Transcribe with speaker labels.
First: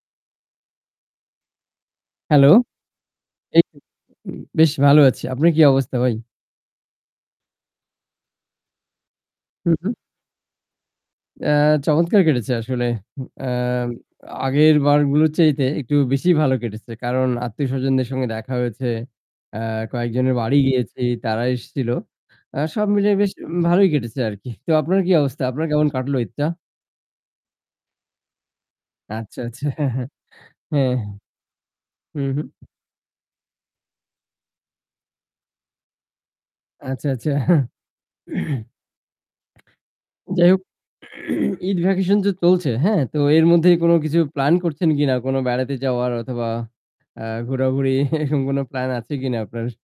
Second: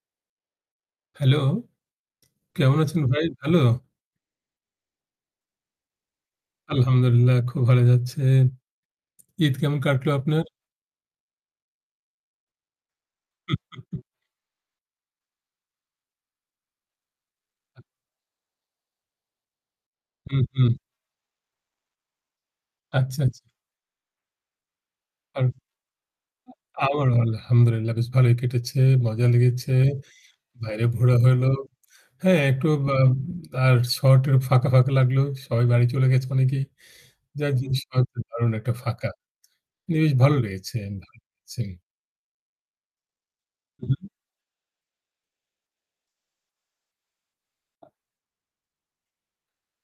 Speaker 1: Hello!
Speaker 2: Hello?
Speaker 1: কেমন আছেন ভাই? ভালো?
Speaker 2: এইতো উ বেশ ভালো আছি। আপনার কি অবস্থা ভাই?
Speaker 1: আলহামদুলিল্লাহ খুব ভালো যাচ্ছে। ঈদ
Speaker 2: হু,
Speaker 1: কেমন
Speaker 2: হু।
Speaker 1: কাটলো আপনার?
Speaker 2: আ চমৎকার কেটেছে আসলে। উ আ আগের বারগুলোর চাইতে একটু বেশি ভাল কেটেছে। কারণ আত্মীয়স্বজনদের সঙ্গে দেখা হয়েছে। আ কয়েকজনের
Speaker 1: হুম,
Speaker 2: বাড়ি
Speaker 1: হুম।
Speaker 2: গিয়েছি, তারা এসছিল। আ সব মিলে
Speaker 1: আচ্ছা,
Speaker 2: বেশ
Speaker 1: আচ্ছা।
Speaker 2: ভালোই কেটেছে আরকি। তো আপনার কি অবস্থা?
Speaker 1: আম
Speaker 2: আপনার কেমন কাটলো ঈদটা?
Speaker 1: আ আমার আলহামদুলিল্লাহ। বেশ ভালোই কেটেছে। মজা
Speaker 2: আচ্ছা, আচ্ছা।
Speaker 1: লেগেছে।
Speaker 2: হ্যাঁ, হ্যাঁ।
Speaker 1: বাইরে
Speaker 2: হ্যাঁ।
Speaker 1: ঘোরা হল।
Speaker 2: হু,
Speaker 1: হ্যাঁ
Speaker 2: হু।
Speaker 1: একটু বা আর শর্ট ফাঁকা, ফাঁকা লাগল। সবাই বাড়ি চলে গেছে অনেকেই
Speaker 2: আচ্ছা, আচ্ছা।
Speaker 1: যাই জিনিস [unintelligible] দারুণ একটা ফাঁকা। বেশ ভালো
Speaker 2: যাই হোক
Speaker 1: লেগেছে বা লাগছে।
Speaker 2: ঈদ ভ্যাকেশন তো চলছে। হ্যাঁ তো এর মধ্যে
Speaker 1: হুম,
Speaker 2: কোন
Speaker 1: হুম।
Speaker 2: কিছু প্লান করছেন কিনা? কোন বেড়াতে যাওয়ার অথবা আ ঘোরাঘুরি এরকম কোন প্ল্যান আছে কিনা আপনার?